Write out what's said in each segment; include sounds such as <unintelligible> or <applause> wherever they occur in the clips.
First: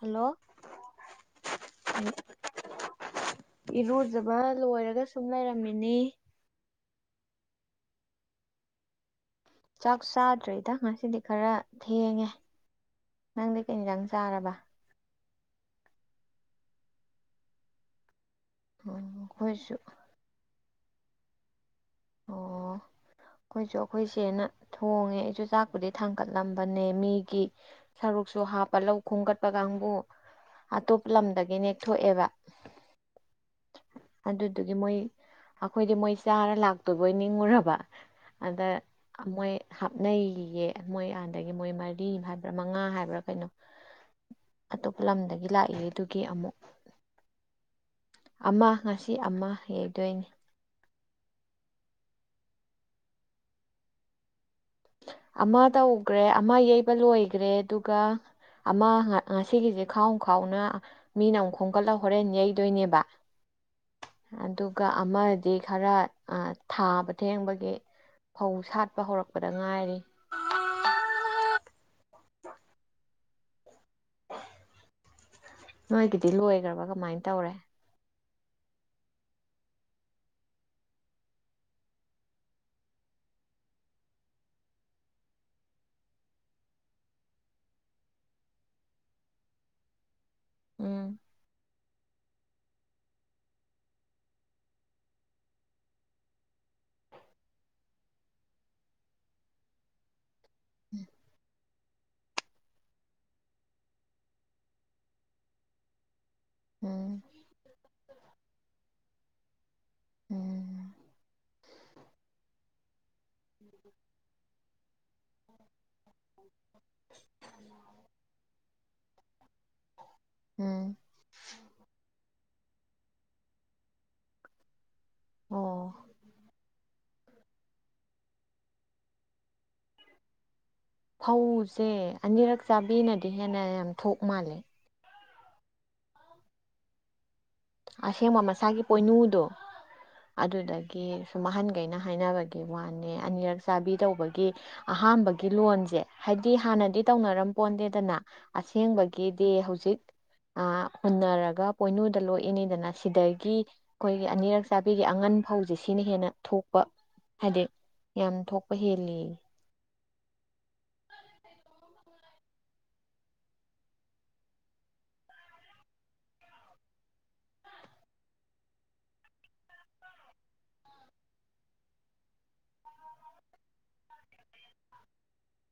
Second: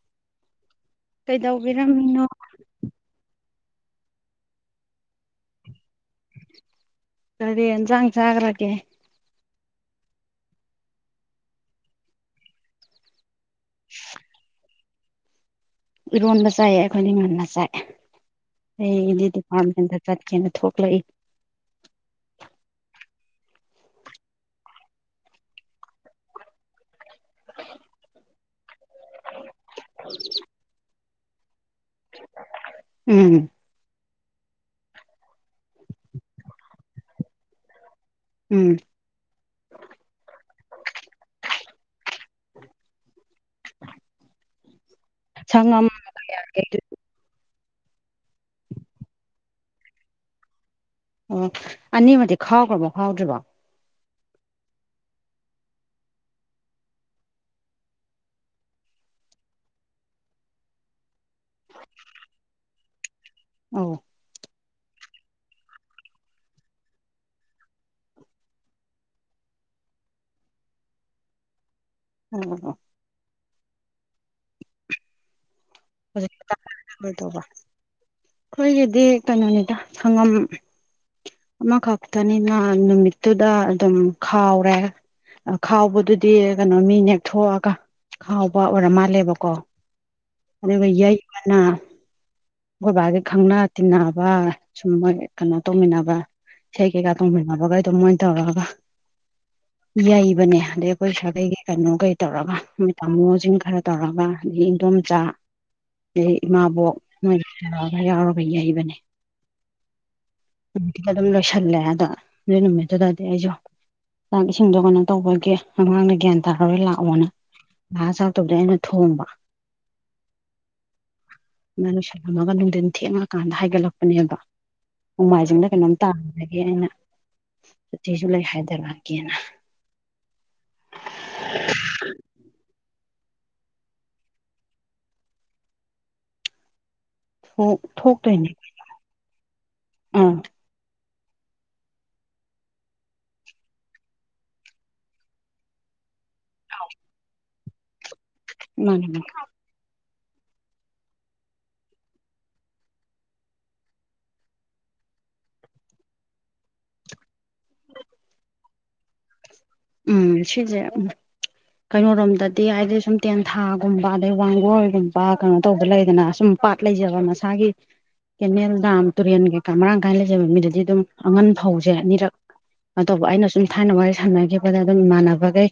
hello ꯀꯩꯗꯧꯕꯤꯔꯝꯃꯤꯅꯣ ꯏꯔꯨꯖꯕ ꯂꯣꯏꯔꯒ ꯁꯨꯝ ꯂꯩꯔꯝꯃꯤꯅꯤ ꯀꯔꯤ ꯌꯦꯟꯖꯥꯡ ꯆꯒ꯭ꯔꯒꯦ ꯆꯥꯛ ꯆꯥꯗ꯭ꯔꯦꯗ ꯉꯁꯤꯗꯤ ꯈꯔ ꯊꯦꯡꯉꯦ ꯅꯪꯗꯤ ꯀꯩꯅꯤꯗꯪ ꯆꯥꯔꯕ ꯏꯔꯣꯟꯕ ꯆꯥꯏꯑ ꯑꯩꯈꯣꯏꯅ ꯉꯟꯅ ꯆꯥꯏꯑꯦ ꯑꯣ ꯑꯩꯗꯤ ꯑꯩꯈꯣꯏꯁꯨ ꯗꯤꯄꯥꯔꯠꯃꯦꯟꯗ ꯆꯠꯀꯦꯅ ꯊꯣꯛ ꯂꯩ ꯑꯣ ꯑꯩꯈꯣꯏꯁꯨ ꯑꯩꯈꯣꯏꯁꯦꯅ ꯊꯣꯡꯉꯦ ꯑꯩꯁꯨ ꯆꯥꯛꯄꯨꯗꯤ ꯊꯥꯡꯒꯠꯂꯝꯕꯅꯦ ꯃꯤ ꯁꯔꯨꯛꯁꯨ ꯍꯥꯞꯄ ꯂꯧ ꯈꯣꯒꯠꯄ ꯀꯥꯡꯕꯨ ꯑꯇꯣꯞꯄ ꯂꯝꯗꯒꯤꯅꯦ ꯊꯣꯛꯑꯦꯕ ꯎꯝ ꯑꯗꯨꯗꯨꯒꯤ ꯃꯣꯏ ꯑꯩꯈꯣꯏꯗꯤ ꯃꯣꯏ ꯆꯥꯔ ꯂꯥꯛꯇꯣꯏꯕꯣꯏ ꯅꯤꯡꯉꯨꯔꯕ ꯑꯗ ꯎꯝ ꯃꯣꯏ ꯍꯥꯞꯅꯦ ꯑꯦ ꯃꯣꯏ ꯑꯥꯟꯗꯒꯤ ꯃꯣꯏ ꯃꯔꯤ ꯍꯥꯏꯕ꯭ꯔꯥ ꯃꯉꯥ ꯍꯥꯏꯕ꯭ꯔꯥ ꯀꯩꯅꯣ <inaudible> ꯑꯇꯣꯞꯄ ꯂꯝꯗꯒꯤ ꯁꯪꯉꯝ ꯂꯥꯛꯏꯌꯦ ꯑꯗꯨꯒꯤ ꯑꯃꯨꯛ ꯑꯃ ꯉꯁꯤ ꯑꯃ ꯌꯩꯗꯣꯏꯅꯤ ꯑꯣ ꯑꯅꯤꯃ ꯈꯥꯎꯈ꯭ꯔꯕ ꯈꯥꯎꯗ꯭ꯔꯤꯕ ꯑꯃ ꯇꯧꯈ꯭ꯔꯦ ꯑꯃ ꯌꯩꯕ ꯂꯣꯏꯈ꯭ꯔꯦ ꯑꯗꯨꯒ ꯑꯃ ꯉꯁꯤꯒꯤꯁꯦ ꯈꯥꯎ ꯈꯥꯎꯅ ꯃꯤꯅ ꯑꯃꯨꯛ ꯈꯣꯝꯒꯠꯂꯒ ꯍꯣꯔꯦꯟ ꯌꯩꯗꯣꯏꯅꯦꯕ ꯑ ꯑꯗꯨꯒ ꯑꯃꯗꯤ ꯈꯔ ꯊꯥꯕ ꯊꯦꯡꯕꯒꯤ ꯐꯧ ꯁꯥꯠꯄ ꯍꯧꯔꯛꯄ ꯐꯗ ꯉꯥꯏꯔꯤ ꯑꯪꯑꯥ ꯅꯣꯏꯒꯤꯗꯤ ꯂꯣꯏꯒꯔꯕ ꯀꯃꯥꯏꯅ ꯇꯧꯔꯦ ꯈꯣꯏꯒꯤꯗꯤ ꯀꯩꯅꯣꯅꯤꯗ ꯁꯪꯉꯝ ꯑꯃꯈꯛꯇꯅꯤꯅ ꯅꯨꯃꯤꯠꯇꯨꯗ ꯑꯗꯨꯝ ꯈꯥꯎꯔꯦ ꯈꯥꯎꯕꯗꯨꯗꯤ ꯀꯩꯅꯣ ꯃꯤ ꯅꯦꯛꯊꯣꯛꯑꯒ ꯈꯥꯎꯕ ꯑꯣꯏꯔ ꯃꯥꯜꯂꯦꯕꯀꯣ ꯑꯗꯨꯅ ꯌꯩ ꯎꯝ ꯑꯥ ꯈꯣꯏ ꯕꯥꯒꯤ ꯈꯪꯅ ꯇꯤꯟꯅꯕ ꯁꯨꯝ ꯃꯣꯏ ꯀꯩꯅꯣ ꯇꯧꯃꯤꯟꯅꯕ ꯏꯁꯩ ꯀꯩꯀꯥ ꯇꯧꯃꯤꯅꯕꯒꯩ ꯗꯨꯝ ꯃꯣꯏ ꯇꯧꯔꯒ ꯌꯩ ꯕꯅꯦ ꯑꯗ ꯈꯣꯏ ꯁꯥꯒꯩꯒꯤ ꯀꯩꯅꯣ ꯀꯩ ꯇꯧꯔꯒ ꯃꯣꯏ ꯇꯥꯃꯣꯖꯤꯡ ꯈꯔ ꯇꯧꯔꯒ ꯑꯗꯒꯤ ꯏꯟꯗꯣꯝꯆꯥ ꯑ ꯏꯃꯥꯕꯣꯛ ꯎꯝ ꯃꯣꯏꯒ ꯌꯥꯎꯔꯒ ꯌꯩꯕꯅꯦ ꯎꯝ ꯅꯨꯃꯤꯠꯇꯨꯗ ꯑꯗꯨꯝ ꯂꯣꯏꯁꯜꯂꯦ ꯑꯗ ꯑꯗꯨ ꯅꯨꯃꯤꯠꯇꯨꯗ ꯑ ꯑꯩꯖꯨ ꯆꯥꯛ ꯏꯁꯤꯡꯗꯣ ꯀꯩꯅꯣ ꯇꯧꯕꯒꯤ ꯑꯉꯥꯡꯅ ꯒ꯭ꯌꯥꯟ ꯇꯥꯔꯔꯣꯏ ꯂꯥꯛꯑꯣꯅ ꯅꯍꯥ ꯆꯥꯛꯇꯨꯕꯨꯗꯤ ꯑꯩꯅ ꯊꯣꯡꯕ ꯎꯝ ꯔꯝꯃꯒ ꯅꯨꯡꯗꯤꯟ ꯊꯦꯡꯉꯀꯥꯟꯗ ꯍꯥꯏꯒꯠꯂꯛꯄꯅꯦꯕ ꯅꯣꯡꯃꯥꯏꯖꯤꯡꯂ ꯀꯩꯅꯣꯝ ꯑꯣ ꯇꯥꯕꯗꯒꯤ ꯑꯩꯅ ꯁꯇꯤꯖꯨꯨ ꯂꯩ ꯍꯥꯏꯗꯔꯛꯀꯦꯅ ꯐꯧꯖꯦ ꯑꯅꯤꯔꯛ ꯆꯥꯕꯤꯅꯗꯤ ꯍꯦꯟꯅ ꯌꯥꯝ ꯊꯣꯛ ꯃꯥꯜꯂꯦ ꯊꯣꯛ ꯑꯁꯦꯡꯕ ꯊꯣꯛꯇꯣꯏꯅꯦ ꯃꯁꯥꯒꯤ ꯄꯣꯏꯅꯨꯗꯣ ꯑꯥ ꯑꯗꯨꯗꯒꯤ ꯁꯨꯝ ꯑꯍꯟꯒꯩꯅ ꯍꯥꯏꯅꯕꯒꯤ ꯋꯥꯅꯦ ꯑꯅꯤꯔꯛ ꯆꯥꯕꯤ ꯇꯧꯕꯒꯤ ꯑꯍꯥꯝꯕꯒꯤ ꯂꯣꯟꯖꯦ ꯍꯥꯏꯗꯤ ꯍꯥꯟꯅꯗꯤ ꯇꯧꯅꯔꯝ ꯄꯣꯟꯇꯦꯗꯅ ꯃꯥꯅꯦ ꯃꯥꯅꯦ ꯑꯁꯦꯡꯕꯒꯤꯗꯤ ꯍꯧꯖꯤꯛ ꯑꯥ ꯍꯨꯟꯅꯔꯒ ꯄꯣꯏꯅꯨꯗ ꯂꯣꯏ ꯏꯅꯤꯗꯅ ꯁꯤꯗꯒꯤ ꯈꯣꯏꯒꯤ ꯑꯅꯤꯔꯛ ꯆꯥꯕꯤꯒꯤ ꯑꯉꯟ ꯐꯧꯖꯦ ꯁꯤꯅ ꯍꯦꯟꯅ ꯊꯣꯛꯄ ꯍꯥꯏꯗꯤ ꯌꯥꯝ ꯊꯣꯛꯄ ꯍꯦꯜꯂꯦꯌꯦ ꯎꯝ ꯁꯤꯖꯦ ꯎꯝ ꯀꯩꯅꯣꯔꯣꯝꯗꯗꯤ ꯍꯥꯏꯗꯤ ꯁꯨꯝ ꯇꯦꯟꯊꯥꯒꯨꯝꯕ ꯑꯗꯩ ꯋꯥꯡꯒꯣꯏꯒꯨꯝꯕ ꯀꯩꯅꯣ ꯇꯧꯕ ꯂꯩꯗꯅ ꯁꯨꯝ ꯄꯥꯠ ꯂꯩ ꯖꯕ ꯃꯁꯥꯒꯤ ꯀꯦꯅꯦꯜ ꯗꯥꯝ ꯇꯨꯔꯦꯟ ꯀꯩꯀꯥ ꯃꯔꯥꯡ ꯀꯥꯏꯅ ꯂꯩꯖꯕ ꯃꯤꯗꯗꯤ ꯑꯗꯨꯝ ꯑꯉꯟ ꯐꯧꯖꯦ ꯑꯅꯤꯔꯛ ꯅꯣ ꯇꯧꯕ ꯑꯩꯅ ꯁꯨꯝ ꯊꯥꯏꯅ ꯋꯥꯔꯤ ꯁꯥꯟꯅꯒꯤꯕꯗ ꯑꯗꯨꯝ ꯏꯃꯥꯟꯅꯕꯒꯩ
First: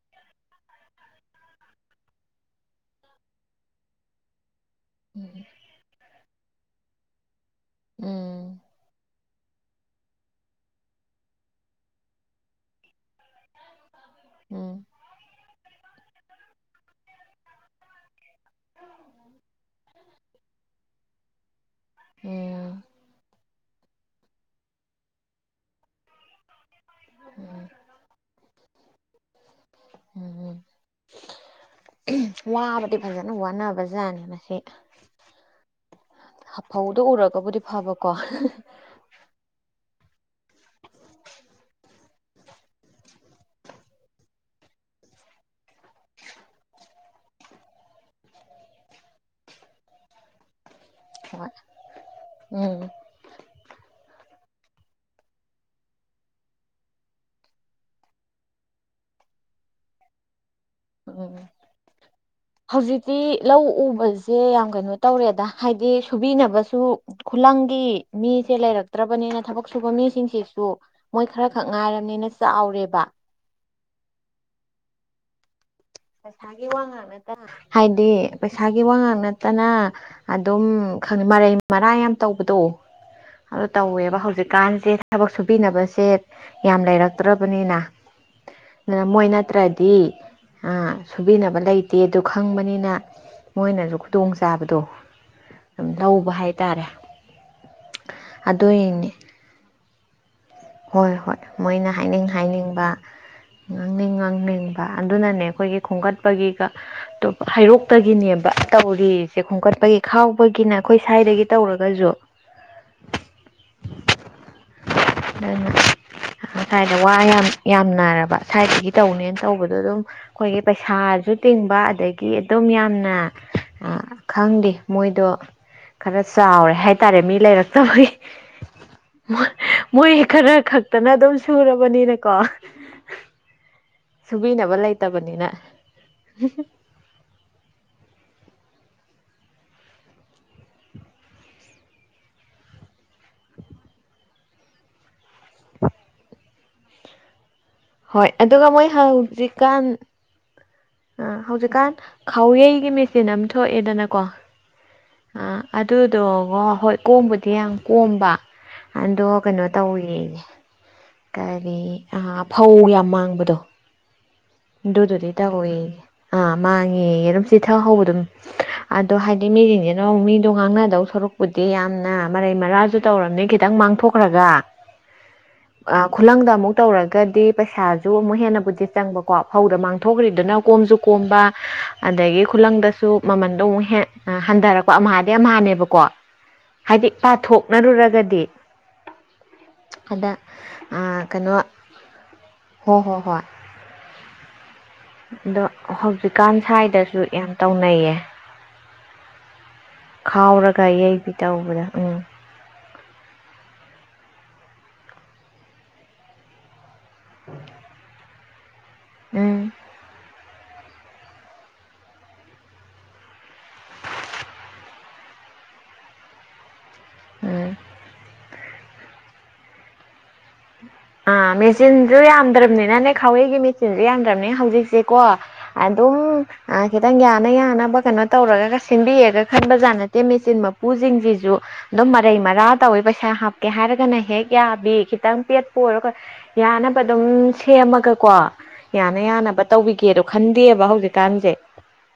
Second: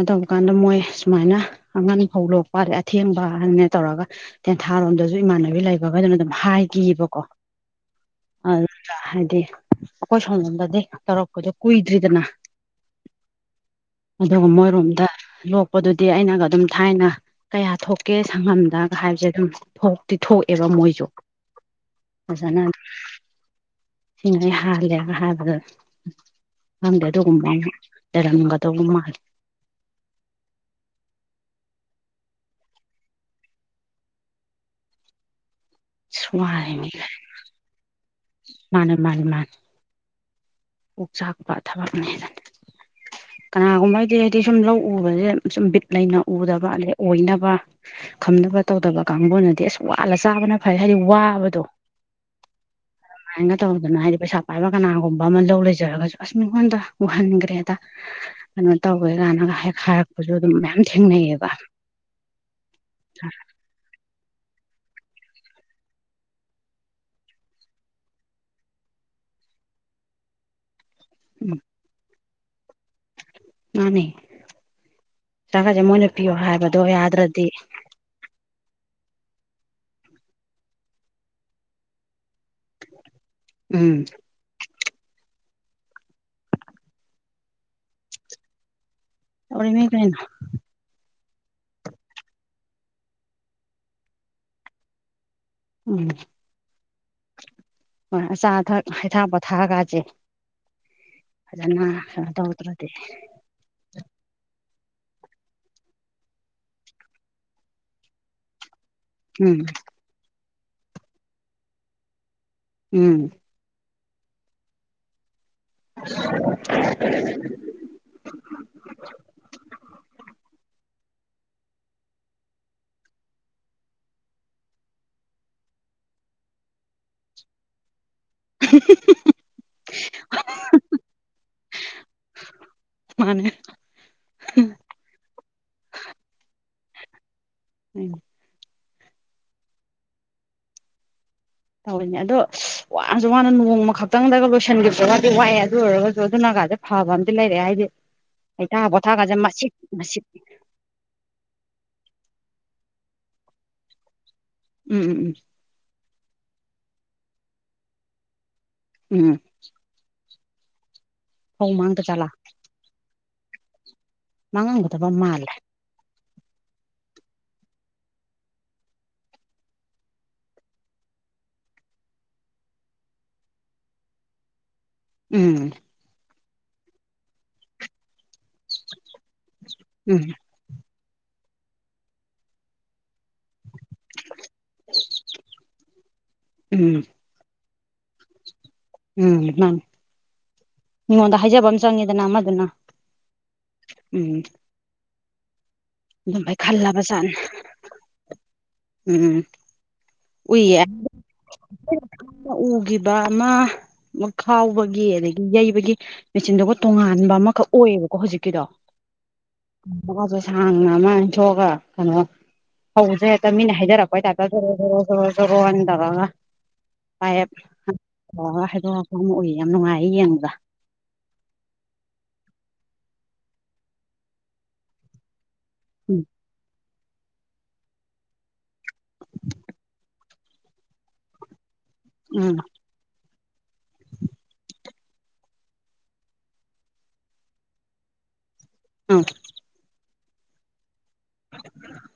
ꯑꯗꯨꯝ ꯀꯥꯟꯗ ꯃꯣꯏ ꯁꯨꯃꯥꯏꯅ ꯑꯉꯟ ꯐꯧ ꯂꯣꯛꯄꯩ ꯑꯊꯦꯡꯕ ꯍꯥꯏꯅ ꯇꯧꯔꯒ ꯇꯦꯟꯊꯥꯔꯣꯝꯗꯖꯨ ꯏꯃꯥꯟꯅꯕꯤ ꯂꯩꯕꯒꯩꯗꯨꯅ ꯗꯨꯝ ꯍꯥꯏꯒꯤꯕꯀꯣ ꯎꯝ ꯑꯗ ꯍꯥꯏꯗꯤ ꯑꯈꯣꯏ ꯁꯣꯂꯣꯝꯗꯗꯤ ꯇꯧꯔꯛꯄꯗꯣ ꯀꯨꯏꯗ꯭ꯔꯤꯗꯅ ꯑꯗꯨꯒ ꯎꯝ ꯃꯣꯏꯔꯣꯝꯗ ꯂꯣꯛꯄꯗꯨꯗꯤ ꯑꯩꯅꯒ ꯑꯗꯨꯝ ꯊꯥꯏꯅ ꯀꯌꯥ ꯊꯣꯛꯀꯦ ꯁꯪꯉꯝꯗ ꯍꯥꯏꯕꯁꯦ ꯑꯗꯨꯝ ꯊꯣꯛꯇꯤ ꯊꯣꯛꯑꯦꯕ ꯃꯣꯏꯖꯨ ꯐꯖꯅ ꯎꯝ ꯁꯤꯦꯡꯉꯥꯏ ꯍꯂꯦꯂꯤꯌꯥ ꯍ ꯍꯝꯗꯗꯣꯡꯕꯅ <inaudible> ꯔꯪꯒ ꯇꯧꯗꯧ ꯃꯥꯂꯦ ꯎꯝ ꯎꯝ ꯋꯥꯕꯗꯤ ꯐꯖꯅ ꯋꯥꯅꯕꯖꯥꯅꯤ ꯃꯁꯤ ꯑꯁ ꯍ ꯋꯥꯔꯦꯃꯤ ꯐꯧꯗꯨ ꯎꯔꯒꯕꯨꯗꯤ ꯐꯕ ꯃꯥꯅꯦ ꯃꯥꯅꯦ ꯃꯥꯅꯦ ꯀꯣꯛ ꯆꯥꯛꯄ ꯊꯕꯛꯅꯤꯗ ꯀꯅꯥꯒꯨꯝꯕ ꯍꯥꯏꯗꯤ ꯍꯥꯏꯗꯤ ꯁꯨꯝ ꯂꯧ ꯎꯕꯖꯦ ꯁꯨꯝ ꯕꯤꯠ ꯂꯩꯅ ꯎꯗꯕ ꯑꯗꯩ ꯑꯣꯏꯅꯕ ꯈꯝꯅꯕ ꯇꯧꯗꯕ ꯀꯥꯡꯕꯨꯅꯗꯤ ꯑꯁ ꯋꯥꯜꯂ ꯆꯥꯕꯅ ꯐ ꯐꯩ ꯍꯥꯏꯗꯤ ꯍꯣꯏ ꯋꯥꯕꯗꯣ ꯎꯝ ꯑꯗꯨꯃꯥꯏꯅ ꯇꯧꯗꯅ ꯍꯥꯏꯗꯤ ꯄꯩꯁꯥ ꯄꯥꯏꯕ ꯀꯅꯥꯒꯨꯝꯕ ꯑꯃ ꯂꯧ ꯂꯩꯖꯔꯒꯖꯨ ꯑꯁ ꯃꯤꯉꯣꯟꯗ ꯎꯍꯟꯒꯔ꯭ꯦꯗ ꯀꯩꯅꯣ ꯇꯧꯋꯦ ꯒꯥꯌꯅꯒ ꯍꯦꯛ ꯍꯥꯏꯔꯛꯄ ꯑꯗꯨꯝ ꯃꯌꯥꯝ ꯎꯝ ꯊꯦꯡꯅꯩꯌꯕ ꯍꯧꯖꯤꯛꯇꯤ ꯂꯧ ꯎꯕꯖ ꯁꯦ ꯌꯥꯝ ꯀꯩꯅꯣ ꯇꯧꯔꯦꯗ ꯍꯥꯏꯗꯤ ꯁꯨꯕꯤꯅꯕꯁꯨ ꯈꯨꯂꯪꯒꯤ ꯃꯤꯁꯦ ꯂꯩꯔꯛꯇ꯭ꯔꯕꯅꯤ ꯅ ꯊꯕꯛ ꯁꯨꯕ ꯃꯤꯁꯤꯡꯁꯤꯁꯨ ꯃꯣꯏ ꯈꯔ ꯎꯝ ꯈꯛ ꯉꯥꯏꯔꯕꯅꯤꯅ ꯆꯥꯎꯔꯦꯕ ꯃꯥꯅꯦ ꯁꯥꯒꯖꯦ ꯃꯣꯏꯅ ꯄꯤꯌꯣ ꯄꯩꯁꯥꯒꯤ ꯍꯥꯏꯕꯗꯣ ꯋꯥ ꯉꯥꯛ ꯅꯠꯇꯅ ꯌꯥꯗ꯭ꯔꯗꯤ ꯍꯥꯏꯗꯤ ꯄꯩꯁꯥꯒꯤ ꯋꯥꯉꯥꯡ ꯅꯠꯇꯅ ꯑꯗꯨꯝ ꯈꯪ ꯃꯔꯩ ꯃꯔꯥꯡ ꯌꯥꯝ ꯇꯧꯕꯗꯣ ꯑꯣ ꯎꯝ ꯇꯧꯋꯦꯕ ꯍꯧꯖꯤꯛꯀꯥꯟꯁꯦ ꯊꯕꯛ ꯁ ꯍꯥꯞꯄꯤꯅꯕꯁꯦ ꯌꯥꯝ ꯂꯩꯔꯛꯇ꯭ꯔꯕꯅꯤꯅ ꯑꯗꯨ ꯃꯣꯏ ꯇꯧꯔꯤꯅꯤ ꯅꯠꯇ꯭ꯔꯗꯤ ꯀꯩꯅꯣ ꯁꯨꯕꯤꯅꯕ ꯂꯩꯇꯦ ꯑꯗꯨ ꯈꯪꯕꯅꯤꯅ ꯃꯣꯏꯅꯁꯨ ꯈꯨꯗꯣꯡꯆꯥꯥꯕꯗꯣ ꯎꯝ ꯂꯧꯕ ꯍꯥꯏꯇꯥꯔꯦ ꯍꯣꯏ ꯑꯆꯥ ꯑꯗꯨ ꯑꯊꯛ ꯑꯣꯏꯅꯦ ꯍꯩꯊꯥ ꯄꯣꯊꯥꯒꯁꯦ ꯍꯣꯏ ꯍꯣꯏ ꯐꯖꯅ ꯃꯣꯏꯅ ꯍꯥꯏꯅꯤꯡ ꯀꯩꯅꯣ ꯍꯥꯏꯅꯤꯡꯕ ꯇꯧꯗ꯭ꯔꯗꯤ ꯉꯥꯡꯅꯤꯡ ꯉꯥꯡꯅꯤꯡ ꯑꯗꯨꯅꯅꯦ ꯑꯩꯈꯣꯏꯒꯤ ꯈꯣꯝꯒꯠꯄꯒꯤꯒ ꯍꯩꯔꯣꯛꯇꯒꯤꯅꯦꯕ ꯇꯧꯔꯤꯁꯦ ꯎꯝ ꯈꯣꯝꯀꯠꯄꯒꯤ ꯈꯥꯎꯕꯒꯤꯅ ꯑꯩꯈꯣꯏ ꯁ꯭ꯋꯥꯏꯗꯒꯤ ꯇꯧꯔꯒꯁꯨ ꯎꯝ ꯑꯗꯨꯃ ꯁꯁ꯭ꯋꯥꯏꯗ ꯋꯥ ꯌꯥꯝ ꯌꯥꯝꯅꯔꯕ ꯁ꯭ꯋꯥꯏꯗꯒꯤ ꯇꯧꯅꯦꯅ ꯇꯧꯕꯗꯣ ꯑꯗꯨꯝ ꯑꯩꯈꯣꯏꯒꯤ ꯄꯩꯁꯥ ꯁꯥꯁꯨ ꯇꯤꯡꯕ ꯑꯗꯒꯤ ꯑꯗꯨꯝ ꯌꯥꯝꯅ ꯈꯪꯗꯦ ꯃꯣꯏꯗꯣ ꯈꯔ ꯆꯥꯎꯔꯦ ꯍꯥꯏꯇꯥꯔꯦ ꯃꯤ ꯂꯩꯔꯛꯇꯕꯒꯤ <inaudible> ꯃꯣꯏ ꯈꯔ ꯈꯛꯇꯅ ꯑꯗꯨꯝ ꯁꯨꯔꯕꯅꯤꯅꯀꯣ ꯃꯥꯅꯦ ꯁꯨꯕꯤꯅꯕ ꯂꯩꯇꯕꯅꯤꯅ ꯎꯝ ꯇꯧꯅꯦ ꯑꯗꯣ ꯋꯥꯅꯁꯨ ꯋꯥꯅ ꯅꯣꯡꯃ ꯈꯛꯇꯪꯗꯒ ꯂꯣꯏꯁꯤꯟꯈꯤꯕ꯭ꯔꯒꯗꯤ ꯋꯥꯏꯑꯦ ꯑꯗꯨ ꯑꯣꯏꯔꯒꯁꯨ ꯑꯗꯨꯅ ꯦ ꯐꯥꯎꯕꯗꯤ ꯂꯩꯔꯦ ꯍꯥꯏ ꯍꯣꯏ ꯑꯗꯨꯒ ꯃꯣꯏ ꯍꯧꯖꯤꯛꯀꯥꯟ ꯃꯁꯤꯠ ꯍꯧꯖꯤꯛꯀꯥꯟ ꯈꯥꯎꯋꯩꯒꯤ ꯃꯦꯆꯤꯟ ꯑꯃ ꯊꯣꯛꯑꯦꯗꯅꯀꯣ ꯎꯝ ꯎꯝ ꯎꯝ ꯑ ꯑꯗꯨ ꯑꯗꯨꯒ ꯍꯣꯏ ꯀꯣꯝꯕꯗꯤ ꯌꯥꯝ ꯀꯣꯝꯕ ꯑꯗꯣ ꯎꯝ ꯀꯩꯅꯣ ꯇꯧꯋꯅꯦ ꯐꯧ ꯀꯔꯤ ꯃꯥꯡꯗ ꯖꯥꯠꯂꯥ ꯐꯧ ꯌꯥꯝ ꯃꯥꯡꯕꯗꯣ ꯃꯥꯡꯉꯝꯒꯗꯕ ꯑꯗꯨꯗꯨꯗꯤ ꯃꯥꯜꯂꯦ ꯇꯧꯋ ꯑꯥ ꯃꯥꯡꯉꯦ ꯑꯗꯨꯝ ꯆꯤꯊ ꯍꯧꯕ ꯑꯗꯨꯝ ꯑꯗꯣ ꯍꯥꯏꯗꯤ ꯃꯤꯁꯤꯡꯁꯤꯅ ꯃꯤꯗꯣ ꯉꯥꯡꯅꯗꯧ ꯊꯣꯔꯛꯄꯨꯗꯤ ꯌꯥꯝꯅ ꯃꯔꯩ ꯃꯔꯥꯁꯨ ꯇꯧꯔꯝꯅꯤ ꯈꯤꯇꯪ ꯃꯥꯡ ꯊꯈ꯭ꯔꯥꯒ ꯎꯝ ꯈꯨꯂꯪꯗ ꯑꯃꯨꯛ ꯇꯧꯔꯒꯗꯤ ꯄꯩꯁꯥꯁꯨ ꯑꯃꯨꯛ ꯍꯦꯟꯅꯕꯨꯗꯤ ꯆꯪꯕꯀꯣ ꯐꯧꯗ ꯎꯝ ꯃꯥꯡꯊꯣꯛꯈ꯭ꯔꯤꯗꯨꯅ ꯀꯣꯝꯁꯨ ꯀꯣꯝꯕ ꯑꯗꯒꯤ ꯈꯨꯂꯪꯗꯁꯨ ꯃꯃꯟ ꯑꯃꯨꯛ ꯍꯟꯊꯔꯛꯄ ꯑꯃꯥꯗꯤ ꯑꯃꯅꯦꯕꯀꯣ ꯎꯝ ꯍꯥꯏꯗꯤ ꯄꯥꯊꯣꯛ ꯅꯛꯅꯔꯨꯔꯒꯗꯤ ꯎꯝ ꯅꯥꯟ ꯑ ꯃꯤꯉꯣꯟꯗ ꯀꯩꯅꯣ ꯍꯥꯏꯖꯕ ꯑꯃ ꯆꯪꯉꯦꯗꯅ ꯑꯃꯗꯨꯅ ꯍꯣ ꯍꯣ ꯍꯣꯏ ꯎꯝ ꯑꯗꯣ ꯍꯧꯖꯤꯛꯀꯥꯟ ꯑꯗꯨꯃꯥꯏ ꯁ꯭ꯋꯥꯏꯗꯁꯨ ꯈꯜꯂꯕꯖꯥꯠꯅꯤ ꯌꯥꯝ ꯇꯧꯅꯩꯌꯦ ꯎꯝ ꯎꯏ ꯈꯥꯎꯔꯒ ꯌꯩꯕꯤ ꯇꯧꯕꯗ ꯎꯝ ꯎꯒꯤ ꯑꯃ ꯈꯥꯎꯕꯒꯤ ꯑꯗꯒꯤ ꯌꯩꯕꯒꯤ ꯃꯦꯆꯤꯟꯗꯣ ꯇꯣꯉꯥꯟꯕ ꯑꯃꯈꯛ ꯑꯣꯏꯌꯦꯕꯀꯣ ꯍꯧꯖꯤꯛꯀꯤꯗꯣ ꯎꯝ ꯁꯥꯡꯅ ꯑꯃ ꯏꯟꯊꯣꯛꯑꯒ ꯀꯩꯅꯣ ꯍꯧꯁꯦ ꯍꯦꯛꯇ ꯃꯤꯅ ꯍꯥꯏꯖꯔꯛꯄꯩ ꯇꯥꯏꯞꯇ ꯇꯟ ꯇꯔꯒ ꯐꯌꯦꯞ ꯎꯝ ꯇ ꯍꯥꯏꯗꯣꯛ ꯍꯥꯏꯄ ꯑꯃ ꯎꯏ ꯌꯥꯝ ꯅꯨꯡꯉꯥꯏ ꯌꯦꯡꯗ ꯑꯥ ꯃꯦꯆꯤꯟꯁꯨ ꯌꯥꯝꯗ꯭ꯔꯕꯅꯤꯅꯅꯦ ꯈꯋꯦꯒꯤ ꯃꯦꯆꯤꯟꯁꯨ ꯌꯥꯝꯗ꯭ꯔꯕꯅꯤ ꯍꯧꯖꯤꯛꯁꯦ ꯀꯣ ꯑꯗꯣ ꯎꯝ ꯈꯤꯇꯪ ꯌꯥꯅ ꯌꯥꯅꯕ ꯀꯩꯅꯣ ꯇꯧꯔꯒ ꯁꯦꯝꯟꯕꯤꯔꯒ ꯈꯟꯕꯖꯥꯠ ꯅꯠꯇꯦ ꯃꯦꯆꯤꯟ ꯃꯄꯨꯁꯤꯡꯁꯤꯁꯨ ꯑꯗꯨꯝ ꯃꯔꯩ ꯎꯝ ꯃꯔꯥ ꯇꯧꯋꯤ ꯄꯩꯁꯥ ꯍꯥꯞꯀꯦ ꯍꯥꯏꯔꯒꯅ ꯍꯦꯛ ꯌꯥꯕꯤ ꯈꯤꯇꯪ ꯄꯦꯠꯄ ꯑꯣꯏꯔꯣꯒ ꯌꯥꯅꯕ ꯑꯗꯨꯝ ꯁꯦꯝꯃꯒꯀꯣ ꯌꯥꯅ ꯎꯝ ꯌꯥꯅꯕ ꯇꯧꯕꯤ ꯀꯦꯗꯣ ꯈꯟꯗꯦꯕ ꯍꯧꯖꯤꯛꯀꯥꯟꯁꯦ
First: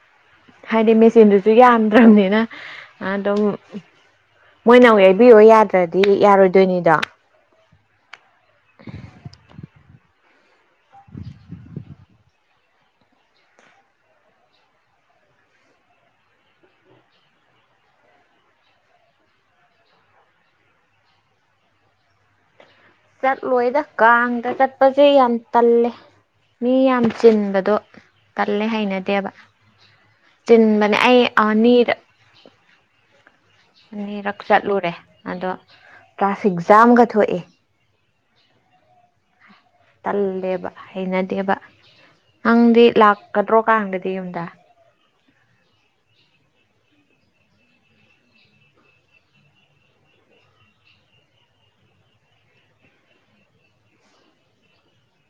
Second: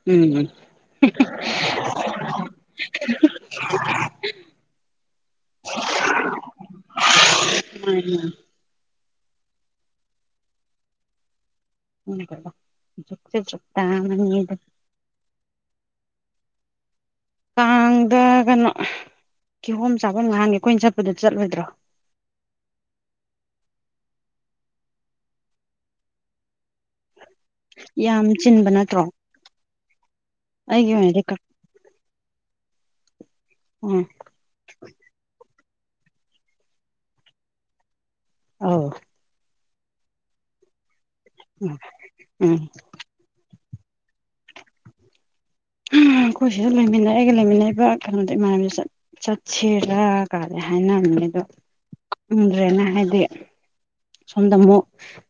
ꯎꯝ ꯍꯥꯏꯗꯤ ꯃꯦꯆꯤꯟꯗꯨꯁꯨ ꯌꯥꯝꯗ꯭ꯔꯕꯅꯤꯅ ꯑꯗꯨꯝ ꯃꯣꯏꯅ ꯑꯃꯨꯛ ꯌꯥꯏꯕꯤꯌꯣ ꯌꯥꯗ꯭ꯔꯗꯤ ꯌꯥꯔꯣꯏꯗꯣꯏꯅꯤꯗꯣ ꯎꯝ ꯍꯗ ꯀꯥꯡꯗ ꯀꯩꯅꯣ ꯀꯤꯍꯣꯝ ꯆꯥꯐꯝ ꯉꯍꯥꯡꯒꯦ ꯑꯩꯈꯣꯏꯅ ꯆꯠꯄꯗ ꯆꯠꯂꯣꯏꯗ꯭ꯔꯣ <unintelligible> ꯆꯠꯂꯣꯏꯗ ꯀꯥꯡꯒ ꯆꯠꯄꯁꯦ ꯌꯥꯝ ꯇꯜꯂꯦ ꯃꯤ ꯌꯥꯝ ꯆꯤꯟꯕꯗꯣ ꯌꯥꯝ ꯇꯜꯂꯦ ꯆꯤꯟꯕ ꯅꯠꯇ꯭ꯔꯣ ꯍꯩꯅꯗꯦꯕ ꯇꯤꯟꯚ ꯑꯩꯒꯤ ꯑꯣꯏꯅꯗꯤ ꯀ ꯑꯩꯅꯤꯔ ꯎꯝ ꯑꯅꯤꯔꯛ ꯆꯠꯂꯨꯔꯦ ꯑꯗꯣ ꯇ꯭ꯔꯥꯐꯤꯛ ꯖꯥꯝꯒ ꯊꯣꯛꯑꯦ ꯑꯥꯎ ꯇꯜꯂꯦꯕ ꯍꯩꯅꯗꯦꯕ ꯎꯝ ꯎꯝ ꯅꯪꯗꯤ ꯂꯥꯛꯀꯗ꯭ꯔꯣ ꯀꯥꯡꯒꯗꯤ ꯌꯨꯝꯗ ꯎꯝ ꯑꯩꯈꯣꯏ ꯁꯤꯗ ꯂꯩꯃꯤꯟꯅꯔꯒ ꯂꯩꯃꯤꯟꯅꯕ ꯀꯩꯅꯣꯗꯣ ꯏꯃꯥꯟꯅꯗ ꯆꯠꯁꯤꯔꯥ ꯀꯗ ꯍꯥꯏꯅꯔꯝꯃꯤ ꯎ꯭ꯔꯦ ꯅ ꯍꯥꯏꯗꯤ ꯁꯣꯝꯗ ꯑꯃꯨꯛ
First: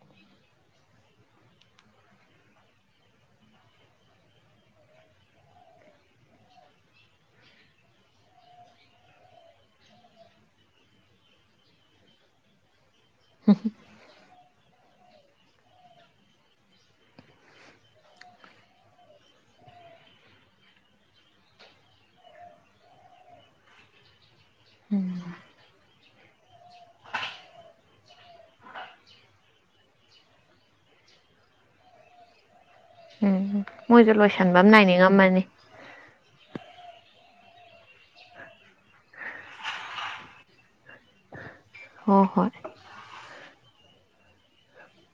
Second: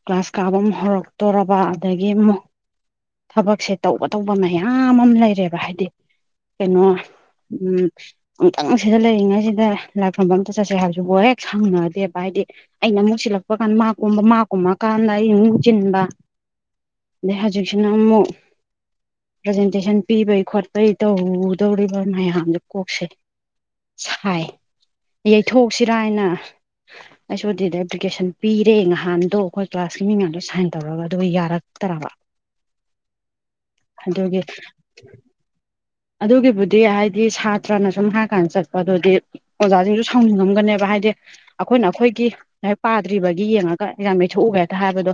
ꯒ꯭ꯂꯥꯁ ꯀꯥꯕ ꯑꯃ ꯍꯧꯔꯛꯇꯣꯔꯔꯕ ꯑꯗꯒꯤ ꯑꯃꯨꯛ ꯊꯕꯛꯁꯦ ꯇꯧꯕ ꯇꯧꯕ ꯃꯌꯥꯝ ꯑꯃ ꯂꯩꯔꯦꯕ ꯍꯥꯏꯗꯤ ꯀꯩꯅꯣ ꯎꯝ ꯑꯛꯇꯪ ꯁꯤꯗ ꯂꯩꯔꯤꯉꯩꯁꯤꯗ ꯂꯥꯏꯛꯐꯝꯝꯕ ꯑꯝꯇ ꯆꯠꯁꯦ ꯍꯥꯏꯕꯁꯨ ꯍ ꯍꯦꯛ ꯁꯪꯅꯗꯦꯕ ꯍꯥꯏꯗꯤ ꯑꯩꯅ ꯑꯃꯨꯛ ꯁꯤꯜꯂꯛꯄ ꯀꯥꯟꯗ ꯃꯥ ꯀꯨꯝꯕ ꯃꯥ ꯀꯨꯝꯃꯀꯥꯟꯗ ꯑ ꯅꯨꯡ ꯆꯤꯟꯕ ꯑꯗꯩ ꯍꯧꯖꯤꯛ ꯏꯅꯃꯨ ꯄ꯭ꯔꯖꯦꯟꯇꯦꯁꯟ ꯄꯤꯕꯩ ꯈꯣꯠꯄꯩ ꯇꯧꯗꯧꯔꯤꯕ ꯃꯌꯥꯝꯗꯨ ꯀꯣꯛꯁꯦ ꯁꯥꯏ ꯎꯝ ꯌꯩꯊꯣꯛꯁꯤꯔꯅ ꯑꯩꯁꯨ ꯑꯗꯨꯗꯤ ꯑꯦꯄ꯭ꯂꯤꯀꯦꯁꯟ ꯄꯤꯔꯦ ꯉꯍꯥꯟꯗꯣ ꯑꯩꯈꯣꯏ ꯀ꯭ꯂꯥꯁꯀꯤ ꯃꯤ ꯉꯥꯡꯗꯣ ꯁꯥꯏꯟ ꯇꯧꯔꯒ ꯑꯗꯨꯒ ꯌꯥꯔꯛ ꯇꯔꯕ ꯎꯝ ꯃꯣꯏꯁꯨ ꯂꯣꯏꯁꯤꯟꯕ ꯑꯃ ꯅꯥꯅꯤꯡꯉꯝꯃꯅꯤ ꯑꯗꯨꯒꯤꯕꯨꯗꯤ ꯍꯥꯏꯗꯤ ꯁꯥꯇ꯭ꯔꯅ ꯁꯨꯝ ꯍꯥꯏꯀꯥꯟꯗ ꯆꯠꯄ ꯑꯗꯨꯗꯤ ꯑꯣꯖꯥꯁꯤꯡꯁꯨ ꯁꯥꯎꯅꯤꯡꯉꯝꯒꯅꯦꯕ ꯍꯥꯏꯗꯤ ꯁꯦ ꯑꯩꯈꯣꯏꯅ ꯍꯣ ꯑꯩꯈꯣꯏꯒꯤ ꯍꯣꯏ ꯉꯥꯏ ꯄꯥꯗ꯭ꯔꯤꯕꯒꯤ ꯌꯦꯡꯉꯒ ꯑꯦꯟꯖꯥꯡ ꯌꯩꯊꯣꯛꯎꯒꯦꯛꯇ ꯍꯥꯏꯕꯗꯣ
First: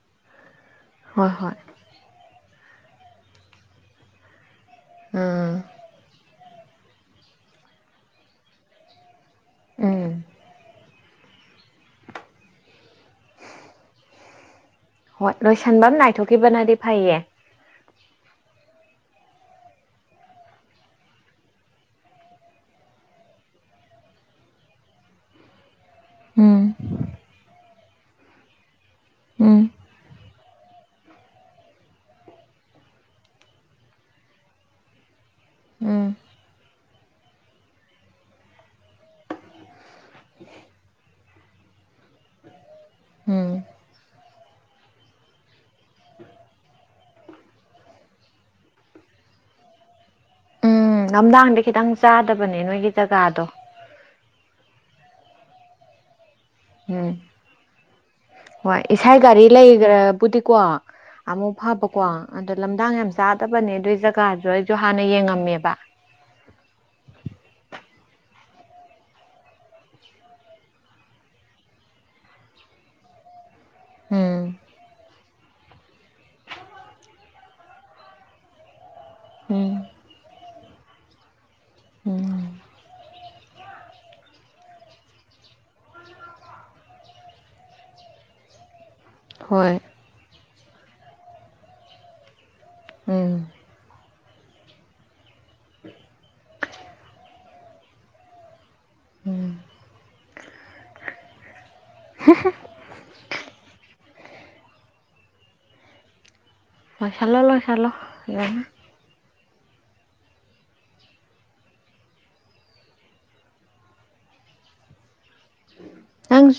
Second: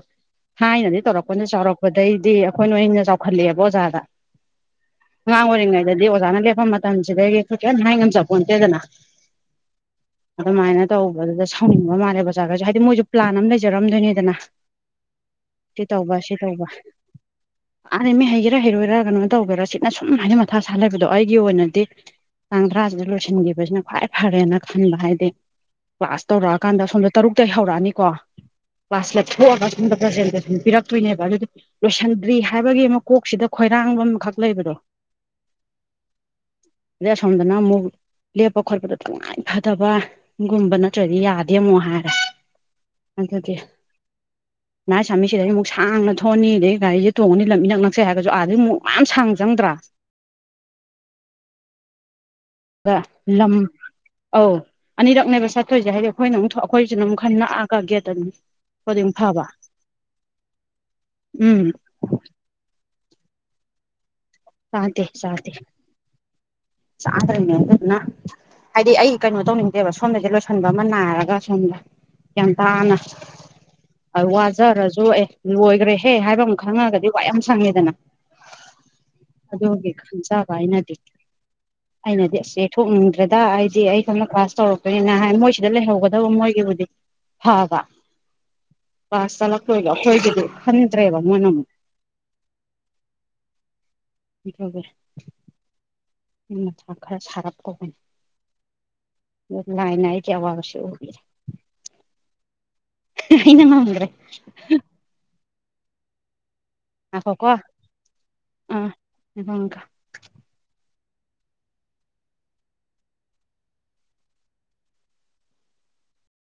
ꯊꯥꯏꯅꯗꯤ ꯍꯣꯏ ꯇꯧꯔꯛꯄꯅ ꯍꯣꯏ ꯆꯥꯎꯔꯛꯄꯗꯩꯗꯤ ꯑꯩꯈꯣꯏꯅꯣꯏꯟꯅ ꯆꯥꯎꯈꯠꯂꯛꯑꯦꯕ ꯑꯣꯖꯥꯗ ꯑꯉꯥꯡ ꯎꯝ ꯑꯣꯏꯔꯤꯉꯩꯗꯗꯤ ꯑꯣꯖꯥꯅ ꯂꯦꯞꯄ ꯃꯇꯝꯁꯤꯗꯗꯒꯤꯁꯨ ꯀꯪ ꯍꯥꯏ ꯉ ꯆꯄꯣꯟꯇꯦꯗꯅ ꯎꯝ ꯑꯗ ꯃꯥꯥꯏꯅ ꯇ ꯑ ꯊꯥꯎꯅꯤꯡꯕ ꯃꯥꯜꯂꯦ ꯕꯖꯥꯔꯗꯁꯨ ꯍꯥꯏꯗꯤ ꯃꯣꯏꯁꯨ ꯄ꯭ꯂꯥꯟ ꯑꯃ ꯂꯩꯖꯔꯝꯗꯣꯏꯅꯤꯗꯅ ꯍꯣꯏ ꯁꯤ ꯂꯣꯏꯁꯟꯕ ꯑꯃ ꯇꯧꯕ ꯁꯤ ꯇꯧꯕ ꯅꯥꯏꯊꯣꯛꯈꯤꯕꯅꯗꯤ ꯐꯩꯌꯦ ꯑꯥ ꯃꯤ ꯍꯩꯒꯦꯔꯥ ꯍꯩꯔꯣꯏ ꯔ ꯀꯩꯅꯣ ꯇꯧꯧꯕꯦꯔꯥ ꯁꯤꯅ ꯁꯨꯝ ꯍꯥꯏꯗꯤ ꯃꯊꯥ ꯁꯥ ꯂꯩꯕꯗꯣ ꯑꯩꯒꯤ ꯑꯣꯏꯅꯗꯤ ꯇꯥꯡ ꯇ꯭ꯔꯥꯁꯤꯗ ꯂꯣꯏꯁꯤꯟꯈꯤꯕꯁꯤꯅ ꯈ꯭ꯋꯥꯏ ꯐꯔꯦꯅ ꯈꯟꯕ ꯍꯥꯏꯗꯤ ꯀ꯭ꯂꯥꯁ ꯎꯝ ꯇꯧꯔꯛꯑꯀꯥꯟꯗ ꯁꯣꯝꯗ ꯇꯔꯨꯛꯇꯒꯤ ꯍꯧꯔꯛꯑꯅꯤꯀꯣ ꯀ꯭ꯂꯥꯁ ꯎꯝ ꯂꯞꯊꯣꯛꯑꯒ ꯁꯣꯝꯗ꯭ꯔꯖ ꯄꯤꯔꯛꯇꯣꯏꯅꯦꯕ ꯑꯗꯨꯗꯤ ꯂꯣꯏꯁꯤꯟꯗ꯭ꯔꯤ ꯍꯥꯏꯕꯒꯤ ꯑꯃ ꯀꯣꯛꯁꯤꯗ ꯈꯣꯏꯔꯥꯡꯕ ꯑꯃꯈꯛ ꯂꯩꯕꯗꯣ ꯎꯝ ꯏꯦ ꯁꯝꯗꯅ ꯃꯨꯛ ꯂꯦꯞꯄ ꯈꯣꯠꯄꯗ ꯇꯉꯥꯏ ꯐꯗꯕꯒꯨꯝꯕ ꯅꯠꯇ꯭ꯔꯗꯤ ꯌꯥꯗꯦ ꯑꯃꯨꯛ ꯍꯥꯏꯔꯦ ꯎꯝ ꯑꯗꯨꯗꯗꯤ ꯉ ꯆꯥꯃꯤꯁꯤꯗꯩ ꯑꯃꯨꯛ ꯁꯥꯡꯅ ꯊꯣꯡꯑꯅꯤ ꯑꯗꯗꯒꯤ ꯒꯥꯔꯤꯁꯦ ꯇꯣꯡꯉꯅꯤ ꯂꯝ ꯏꯅꯛ ꯅꯛꯁꯦ ꯍꯥꯏꯔꯒꯁꯨ ꯑꯥꯗꯒꯤ ꯑꯃꯨꯛ ꯃꯌꯥꯝ ꯁꯥꯡ ꯆꯪꯗ꯭ꯔꯥ ꯎ ꯂꯝꯝꯗꯥꯡꯗ ꯈꯤꯇꯪ ꯆꯥꯗꯕ ꯑ ꯂꯝ ꯑ ꯑꯅꯤꯔꯛꯅꯦꯕ ꯆꯥꯠꯇꯣꯏꯁꯦ ꯍꯥꯏꯗꯤ ꯑꯩꯈꯣꯏꯅ ꯑꯃꯨꯛ ꯑꯩꯈꯣꯏꯁꯤꯅ ꯎꯝ ꯑꯃꯨꯛ ꯈꯟꯅ ꯅꯛꯑꯒꯦꯠꯠꯇꯅꯤ ꯍꯣꯏ ꯏꯁꯥ ꯒꯥꯔꯤ ꯂꯩꯈ꯭ꯔꯕꯨꯗꯤꯀꯣ ꯑꯃꯨꯛ ꯎꯝ ꯐꯕꯀꯣ ꯑꯗꯣ ꯂꯝꯗꯥꯡ ꯌꯥꯝ ꯆꯥꯗꯕꯅꯦ ꯑꯗꯨꯏ ꯖꯒꯥꯗꯨ ꯑꯩꯁꯨ ꯆꯥꯗꯦ ꯍꯥꯟꯅ ꯌꯦꯡꯉꯝꯃꯦꯕ ꯆꯥꯇꯔꯅꯅ ꯍꯥꯏꯗꯤ ꯑꯩ ꯀꯩꯅꯣ ꯇꯧꯅꯤꯡꯗꯦꯕ ꯁꯣꯝꯗꯁꯦ ꯂꯣꯏꯁꯤꯟꯕ ꯑꯃ ꯅꯥꯔꯒ ꯁꯣꯝꯗ ꯒ꯭ꯌꯥꯟ ꯇꯥꯅ ꯎꯝ ꯋꯥꯖꯔꯁꯨ ꯑꯦ ꯂꯣꯏꯈ꯭ꯔꯦ ꯍꯦ ꯍꯥꯏꯕ ꯑꯃ ꯈꯪꯉꯒꯗꯤ ꯋꯥ ꯌꯥꯝ ꯁꯪꯉꯦꯗꯅ ꯎꯝ ꯑꯗꯨꯒꯤ ꯈꯟꯆ ꯀꯥꯏꯅ ꯇꯠꯇ ꯑꯩꯅꯗꯤ ꯑꯁ ꯎꯝ ꯆꯊꯣꯛꯅꯤꯡꯗ꯭ꯔꯦꯗ ꯑꯩꯗꯤ ꯑꯩ ꯊꯪꯅ ꯀ꯭ꯂꯥꯁ ꯇꯧꯔꯛꯄꯅꯤꯅ ꯍꯥꯏ ꯃꯣꯏꯁꯤꯗ ꯂꯩꯍꯧꯒꯗꯕ ꯃꯣꯏꯒꯤꯕꯨꯗꯤ ꯍꯥꯎ ꯋꯥ ꯍꯣꯏ ꯋꯥꯁꯂꯣꯏ ꯂꯣꯏꯗꯤ ꯑꯅꯤꯗ꯭ꯔꯕ ꯃꯅ ꯎꯝ ꯏ ꯈꯕꯔ ꯑꯩ ꯃꯇꯥ ꯁꯥꯔꯞ ꯄꯒꯤꯅꯦ ꯎꯝ ꯂꯏ ꯅꯥꯏ ꯀ ꯑꯋꯥꯕꯁꯨꯕꯤ <unintelligible> ꯏꯅ ꯃꯥꯗ꯭ꯔꯔꯤ ꯍꯣꯏ ꯆꯂꯣ ꯂꯣ ꯆꯂꯣ ꯍꯗ ꯊꯦꯡꯨ